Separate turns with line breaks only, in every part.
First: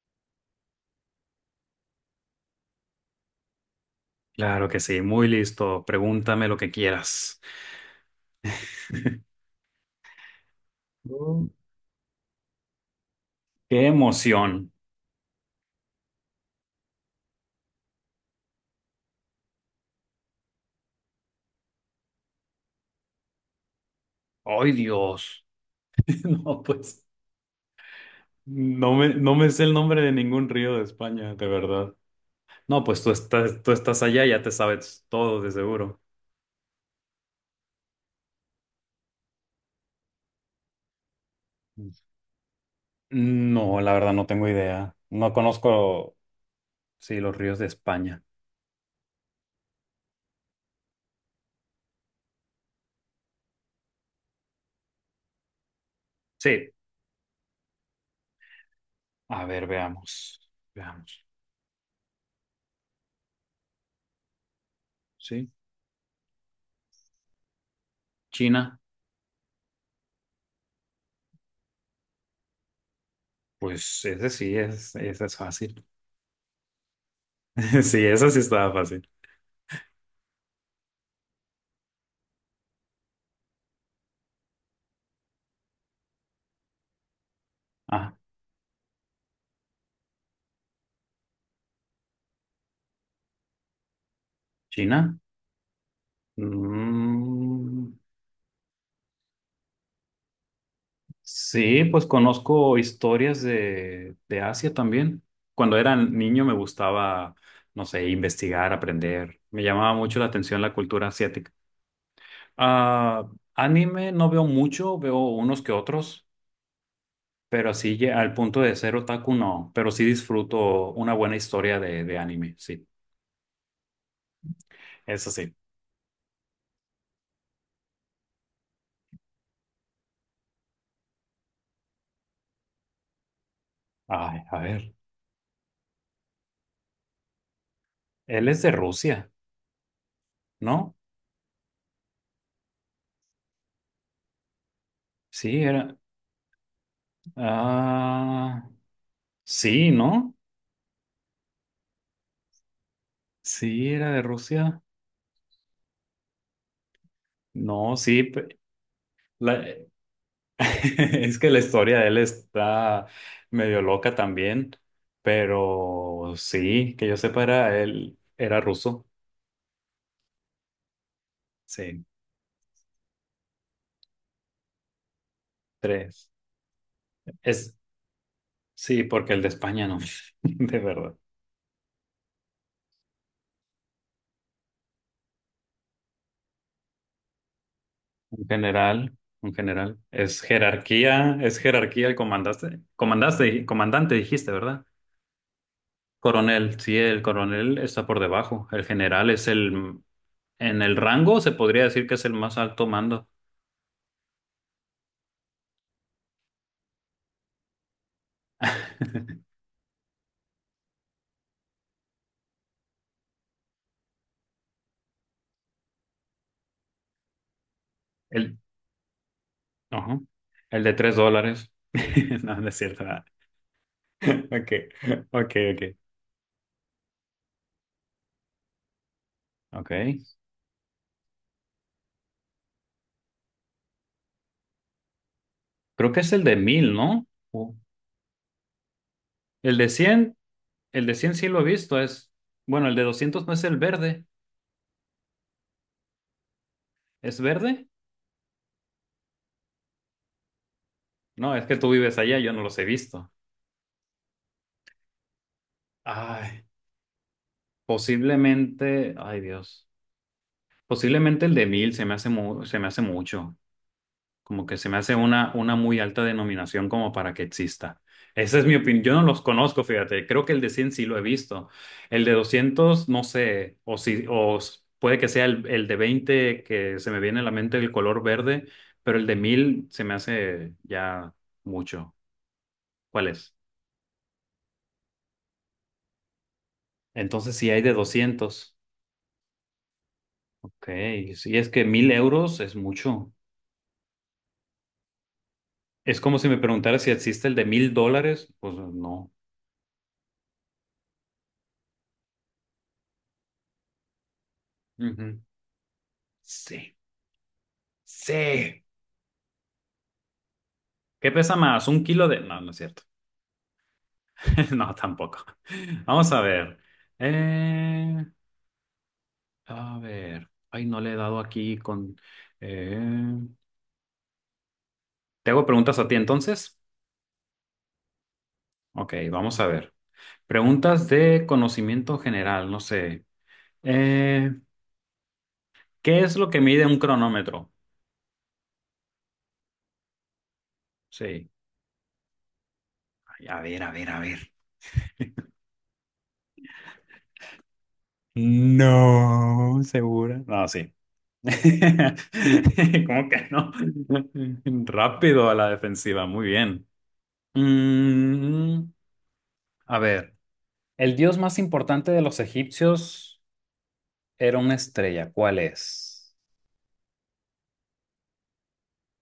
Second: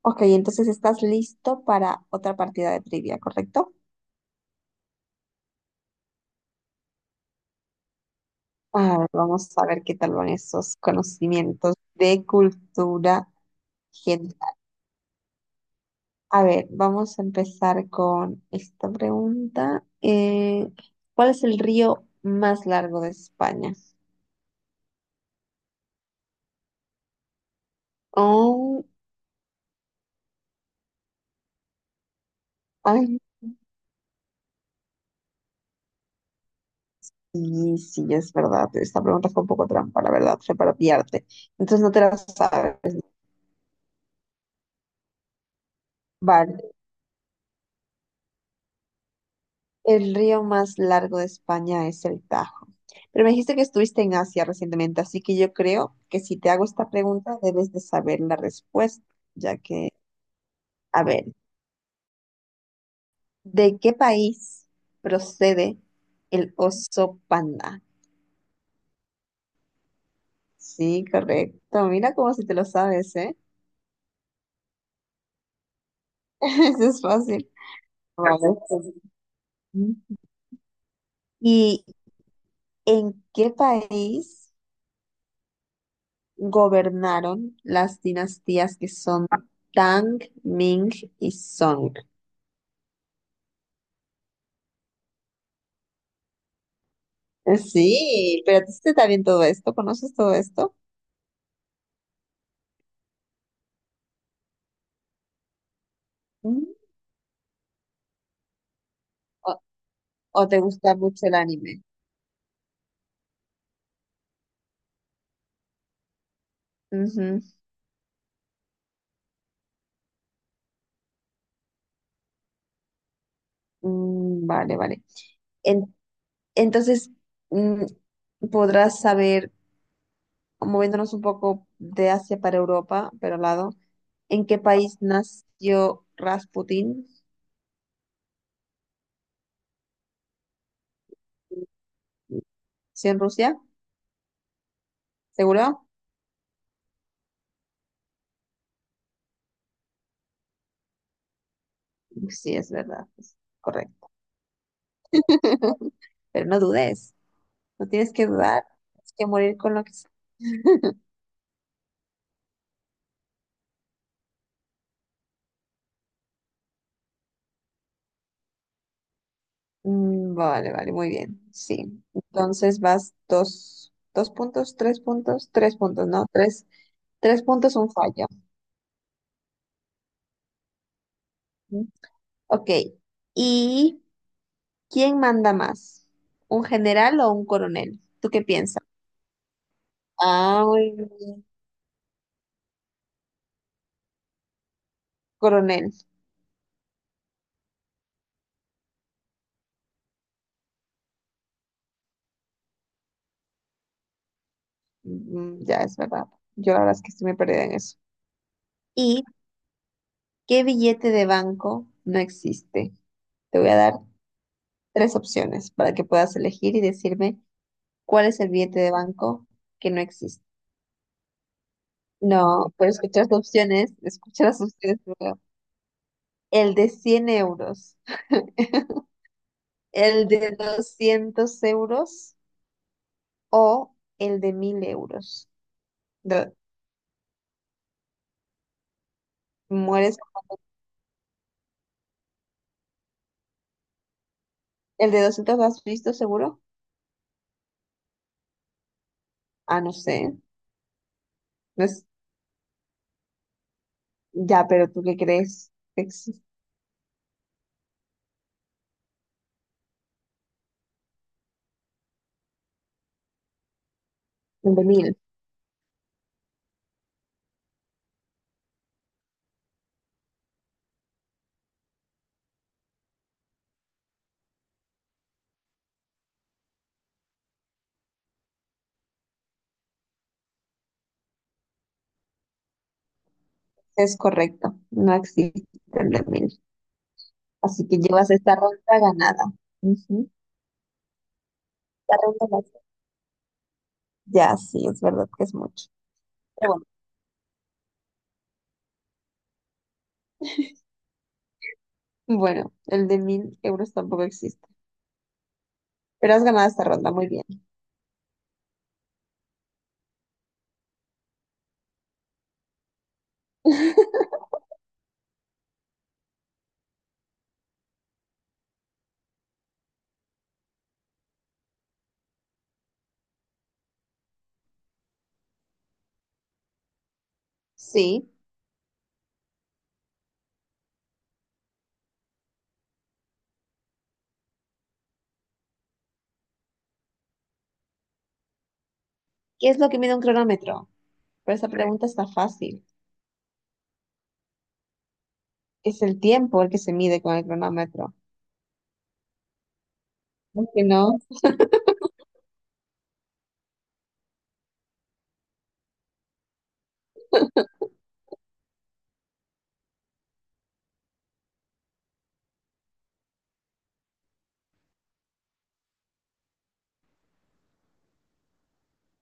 Ok, entonces estás listo para otra partida de trivia, ¿correcto?
Claro que sí, muy listo. Pregúntame lo que quieras.
A ver, vamos a ver qué tal van esos
Mm.
conocimientos de cultura
¡Qué
general.
emoción!
A ver, vamos a empezar con esta pregunta. ¿Cuál es el río más largo de España?
¡Ay, Dios! No, pues
Oh,
no me sé el nombre de ningún río de España, de verdad. No, pues tú
ay,
estás, tú estás allá, ya te sabes todo, de seguro.
sí, sí, es verdad. Esta pregunta fue un poco trampa, la verdad, fue para pillarte. Entonces no te la sabes, ¿no?
No, la verdad no tengo idea. No conozco,
Vale.
sí, los ríos de España.
El río más largo de España es el Tajo. Pero me dijiste que estuviste en Asia recientemente, así que yo creo que si te hago
Sí,
esta pregunta debes de saber la respuesta,
a
ya
ver,
que,
veamos.
a
Veamos.
ver, ¿de qué país
Sí,
procede el oso panda?
China.
Sí, correcto. Mira cómo si te lo sabes, ¿eh?
Pues ese sí es, ese es fácil.
Eso es fácil.
Sí, ese sí
Vale,
estaba
pues.
fácil.
¿Y en qué país gobernaron las
Ah,
dinastías que son Tang, Ming y Song?
China. Mm,
Sí, pero a ti sí te está bien todo esto, ¿conoces todo esto?
sí, pues conozco historias de Asia también. Cuando era niño me
Mm.
gustaba, no sé, investigar, aprender.
¿O,
Me llamaba mucho la
o te
atención la
gusta
cultura
mucho el
asiática.
anime?
Ah, anime no veo mucho, veo unos que otros,
Ujú.
pero así ya al punto de ser otaku no, pero sí disfruto una buena historia de anime, sí.
Mm, vale, vale.
Eso sí.
En- entonces, mm, podrás saber, moviéndonos un poco de Asia para Europa, pero al lado,
Ay,
¿en
a
qué
ver.
país nació Rasputin?
Él es de Rusia, ¿no?
¿Sí en Rusia?
Sí,
¿Seguro?
era. Ah. Sí, ¿no?
Sí, es verdad, es
Sí, era
correcto.
de Rusia.
Pero no dudes, no
No,
tienes
sí.
que dudar, tienes que morir
La-
con lo que
es que la historia de él está medio loca también, pero sí, que yo sepa, era él, era ruso.
Mm, vale, vale, muy bien. Sí.
Sí,
Entonces vas dos, dos puntos, tres puntos, tres puntos, ¿no?
tres.
Tres, tres puntos,
Es,
un fallo.
sí, porque el de España no, de verdad.
Ujú. Ok. ¿Y quién manda más? ¿Un general o un coronel? ¿Tú qué
Un
piensas?
general, un general.
Ah, muy bien.
Es jerarquía el comandante, comandaste, comandante dijiste, ¿verdad?
Coronel.
Coronel, sí, el coronel está por debajo. El general es el. En el rango se podría decir que es el más alto mando.
Mm, ya es verdad. Yo la verdad es que estoy muy perdida en eso. ¿Y qué billete de banco no existe? Te voy a dar tres opciones para que puedas elegir y decirme cuál es el
El,
billete de banco que no
ajá,
existe.
el de $3. No, no
No,
es
pero
cierto.
escucha
Nada.
las opciones, escucha las
Okay,
opciones, primero.
okay, okay,
El de 100 euros,
okay.
el de 200 € o el de 1000 euros.
Creo que es el
De-
de 1.000, ¿no? O- El de
¿Mueres?
100, el de cien sí lo he visto. Es, bueno, el de 200 no es el verde.
¿El de doscientos lo has visto seguro?
¿Es verde?
Ah, no sé.
No, es que
No
tú
es-
vives allá, yo no los he visto.
ya, pero ¿tú qué crees? Existe
Ay, posiblemente, ay Dios. Posiblemente el de mil se me hace mu- se me hace mucho. Como
el
que
de
se me hace
1.000.
una muy alta denominación como para que exista. Esa es mi opinión. Yo no los conozco, fíjate. Creo que el de 100 sí lo he visto. El de 200 no sé. O si, puede que sea el de 20 que se me viene a la mente el color verde, pero el de 1.000 se me hace ya mucho. ¿Cuál es?
Es correcto, no existe el de 1.000.
Entonces sí hay
Así
de
que llevas esta
200.
ronda ganada. Ujú.
Ok. Si es que 1000
La ronda
euros es
ganada.
mucho.
Ya, sí, es verdad que es mucho.
Es como si me
Pero bueno,
preguntara si existe el de $1.000. Pues no.
bueno, el de 1.000 € tampoco existe.
Ujú.
Pero has ganado esta
Sí.
ronda, muy bien.
Sí. ¿Qué pesa más? ¿Un kilo de...? No, no es cierto. No, tampoco. Vamos a ver. Eh, a ver. Ay, no le he dado aquí con... eh, ¿te hago preguntas a ti entonces?
Sí.
Ok, vamos a ver. Preguntas de conocimiento general, no sé. Eh, ¿Qué es lo que mide un cronómetro?
¿Qué es lo que mide un cronómetro?
Sí.
Pero esa pregunta está fácil.
Ay, a ver, a ver, a ver.
Es el tiempo el que se mide con el cronómetro.
No, segura. No,
Aunque
sí.
no,
¿Cómo que no? Rápido a la defensiva, muy bien. Mm, a ver, el dios más importante de los egipcios era una estrella. ¿Cuál es?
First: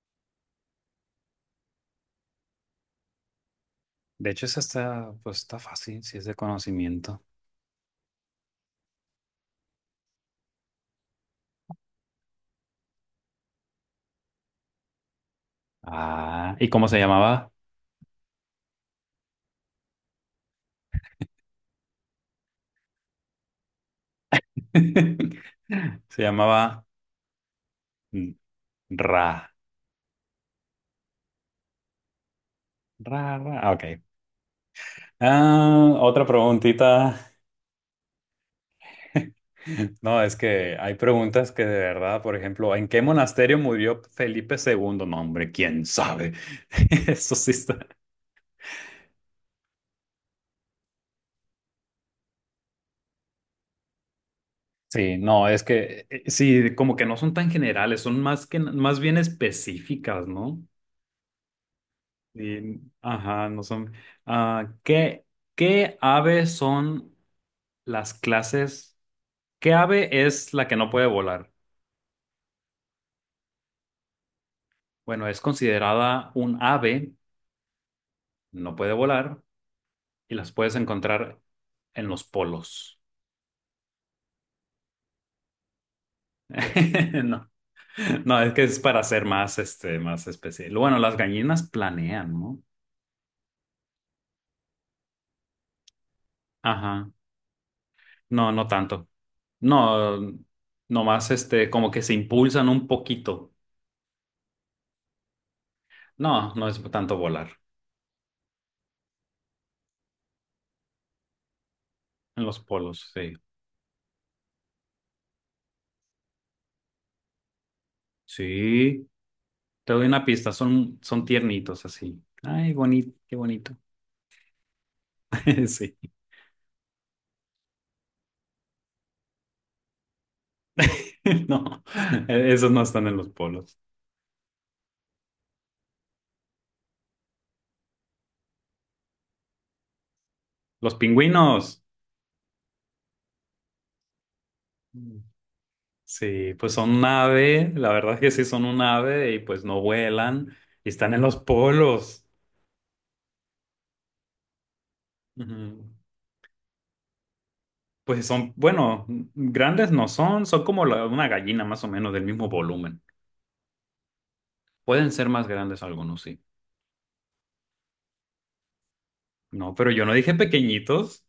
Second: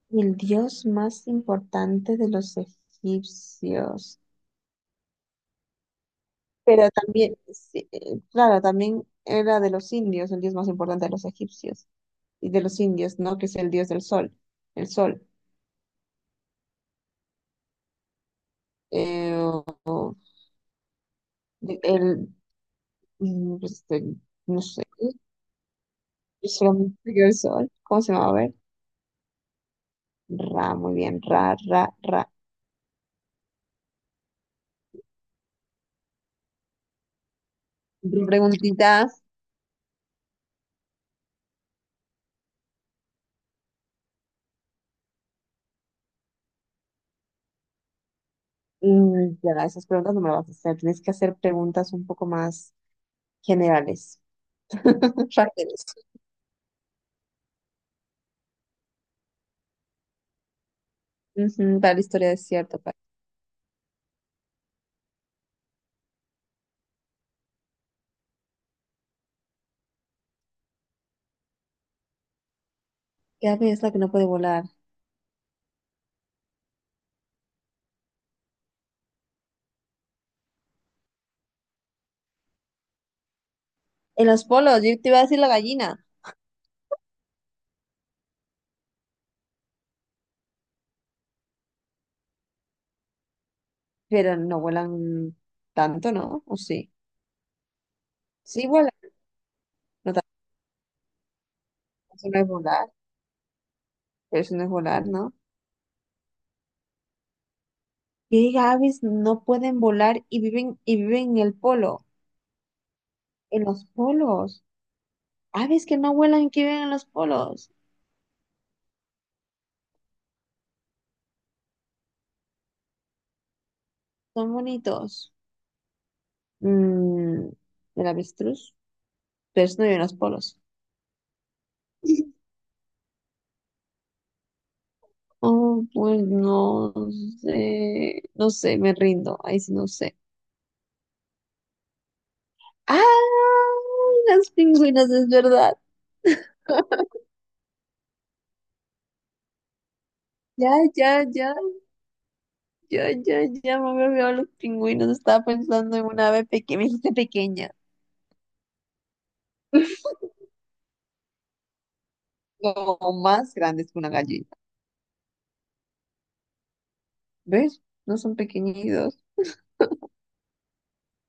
el dios más importante de los egipcios.
De hecho, esa está, pues está fácil, si es de
Pero
conocimiento.
también, sí, claro, también era de los indios, el dios más importante de los egipcios y de los indios, ¿no? Que es el dios del sol, el sol.
Ah, ¿y cómo se llamaba?
Eh, o- o- de- el, mm, este, no sé,
Se
yo
llamaba
solamente digo el sol. ¿Cómo se
mm,
llama? Ver.
Ra.
Ra, muy bien, ra, ra, ra.
Ra, Ra. Ah, ok. Ah, otra preguntita.
Preguntitas,
No, es que hay preguntas que de verdad, por ejemplo, ¿en qué monasterio murió Felipe II? No, hombre, quién sabe. Eso sí está.
ya esas preguntas no me las vas a hacer, tienes que hacer preguntas un poco más generales,
Sí, no, es
rápidas.
que sí, como que no son tan generales, son más que más bien específicas, ¿no?
Ujú, para la historia es cierto.
Y,
Para...
ajá, no son. Ah, ¿qué, qué ave son las clases? ¿Qué ave es la que no puede volar?
¿Qué ave es la que no puede volar?
Bueno, es considerada un ave, no puede volar, y las puedes encontrar en los polos.
En los polos, yo te iba a decir la gallina,
No, no, es que es para ser más, este, más especial. Bueno, las gallinas planean, ¿no?
pero no vuelan tanto, ¿no? ¿O sí?
Ajá, no, no
Sí vuelan,
tanto.
no tanto,
No, nomás este, como que se
eso no es
impulsan un
volar,
poquito.
pero eso no es volar, ¿no?
No, no es tanto volar.
¿Qué aves no pueden volar y viven en el polo?
En los polos, sí.
En los polos. Aves que no vuelan y que viven en los polos.
Sí, te doy una pista, son tiernitos así. Ay, bonito, qué bonito.
Son bonitos.
Sí,
Mm, el avestruz, pero eso no lleva los polos.
no, esos no están en los polos.
Oh, pues no sé, no sé, me rindo, ahí sí no sé.
Los pingüinos.
¡Ah! Las pingüinas,
Mm.
es verdad.
Sí, pues son un ave, la verdad es que sí son un ave y pues no vuelan
Ya,
y están en
ya,
los
ya,
polos.
ya, ya, ya me había olvidado los pingüinos. Estaba
Ujú.
pensando en una ave pequeña, me dijiste pequeña,
Pues son, bueno, grandes no son, son como una gallina más o menos del mismo volumen.
o más grandes que una gallina.
Pueden ser más grandes algunos, sí.
¿Ves? No son pequeñitos.
No, pero yo no dije pequeñitos.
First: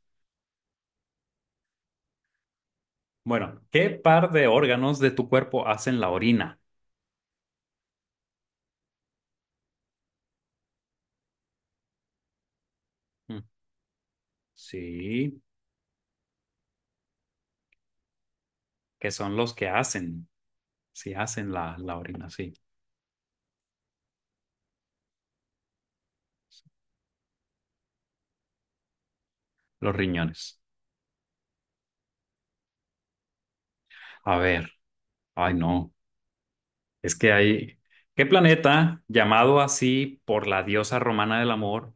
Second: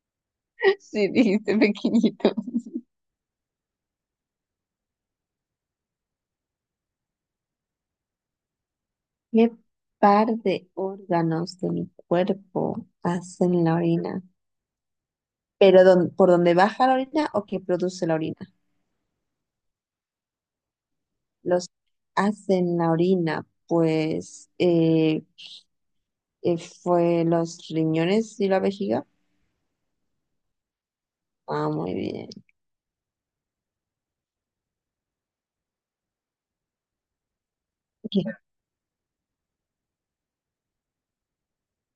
Sí, dijiste pequeñitos.
Bueno, ¿qué par de órganos de tu cuerpo hacen la orina?
¿Qué par de órganos de mi cuerpo
Mm,
hacen la orina?
Sí,
¿Pero por dónde baja la orina o qué produce la orina?
que son los que hacen, sí hacen
Los
la orina, sí,
hacen la orina, pues fue los riñones y la vejiga.
los riñones.
Ah, muy bien.
A ver, ay no, es que hay...
Ok.
¿Qué planeta, llamado así por la diosa romana del amor,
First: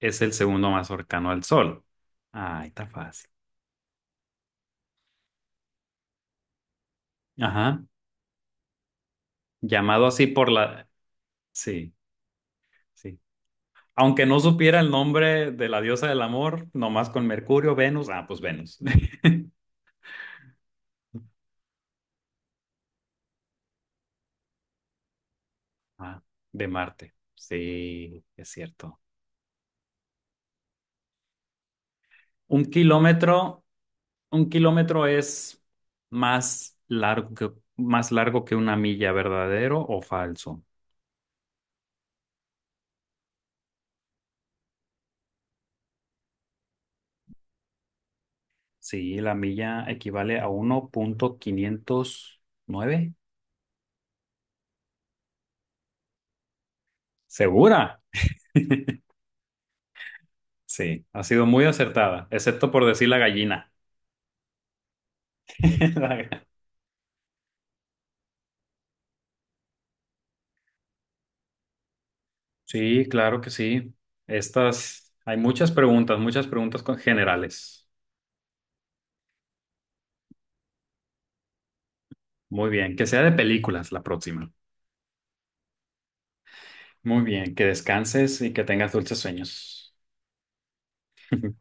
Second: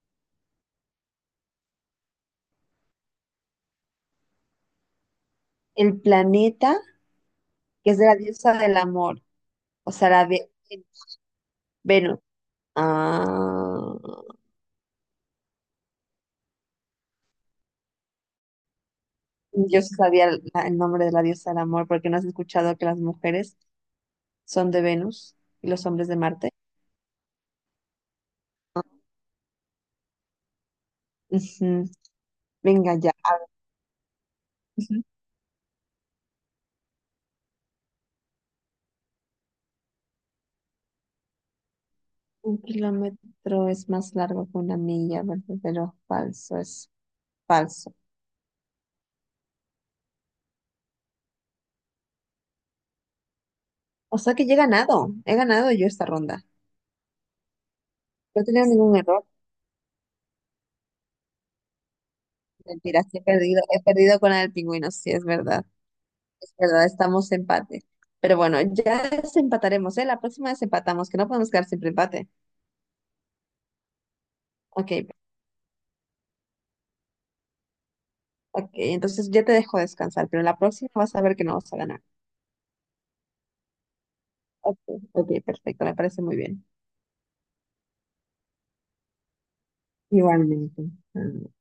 es el segundo más cercano al Sol? Ay, está fácil.
El planeta,
Ajá.
que es de la diosa del amor, o
Llamado
sea, la
así por
de
la... Sí,
Venus.
sí. Aunque
Ah,
no supiera el nombre de la diosa del amor, nomás con Mercurio, Venus, ah, pues Venus.
yo sí sabía el el nombre de la diosa del amor porque no has escuchado que las mujeres son de Venus y los hombres de
Ah,
Marte.
de Marte. Sí, es cierto.
Ujú.
Un
Venga ya.
kilómetro, un
Ujú.
kilómetro es más largo que, más largo que una milla, ¿verdadero o falso?
Un kilómetro es más largo que una milla, ¿verdadero o falso? Es falso.
Sí, la milla equivale a 1,509.
O sea que ya he ganado yo esta ronda.
¿Segura?
No he tenido ningún error.
Sí, ha sido muy acertada, excepto por
Mentira,
decir la
sí
gallina.
he perdido con la del pingüino, sí, es verdad. Es verdad, estamos empate. Pero bueno, ya desempataremos, ¿eh? La próxima desempatamos, que no podemos quedar siempre empate.
Sí, claro que sí.
Ok,
Estas, hay muchas preguntas generales.
ok, entonces ya te dejo descansar, pero la próxima vas a ver que no vas a ganar.
Muy bien, que sea de películas la próxima.
Ok, ok, perfecto, me parece muy bien.
Muy bien, que descanses y que tengas dulces sueños.
Igualmente. Ah.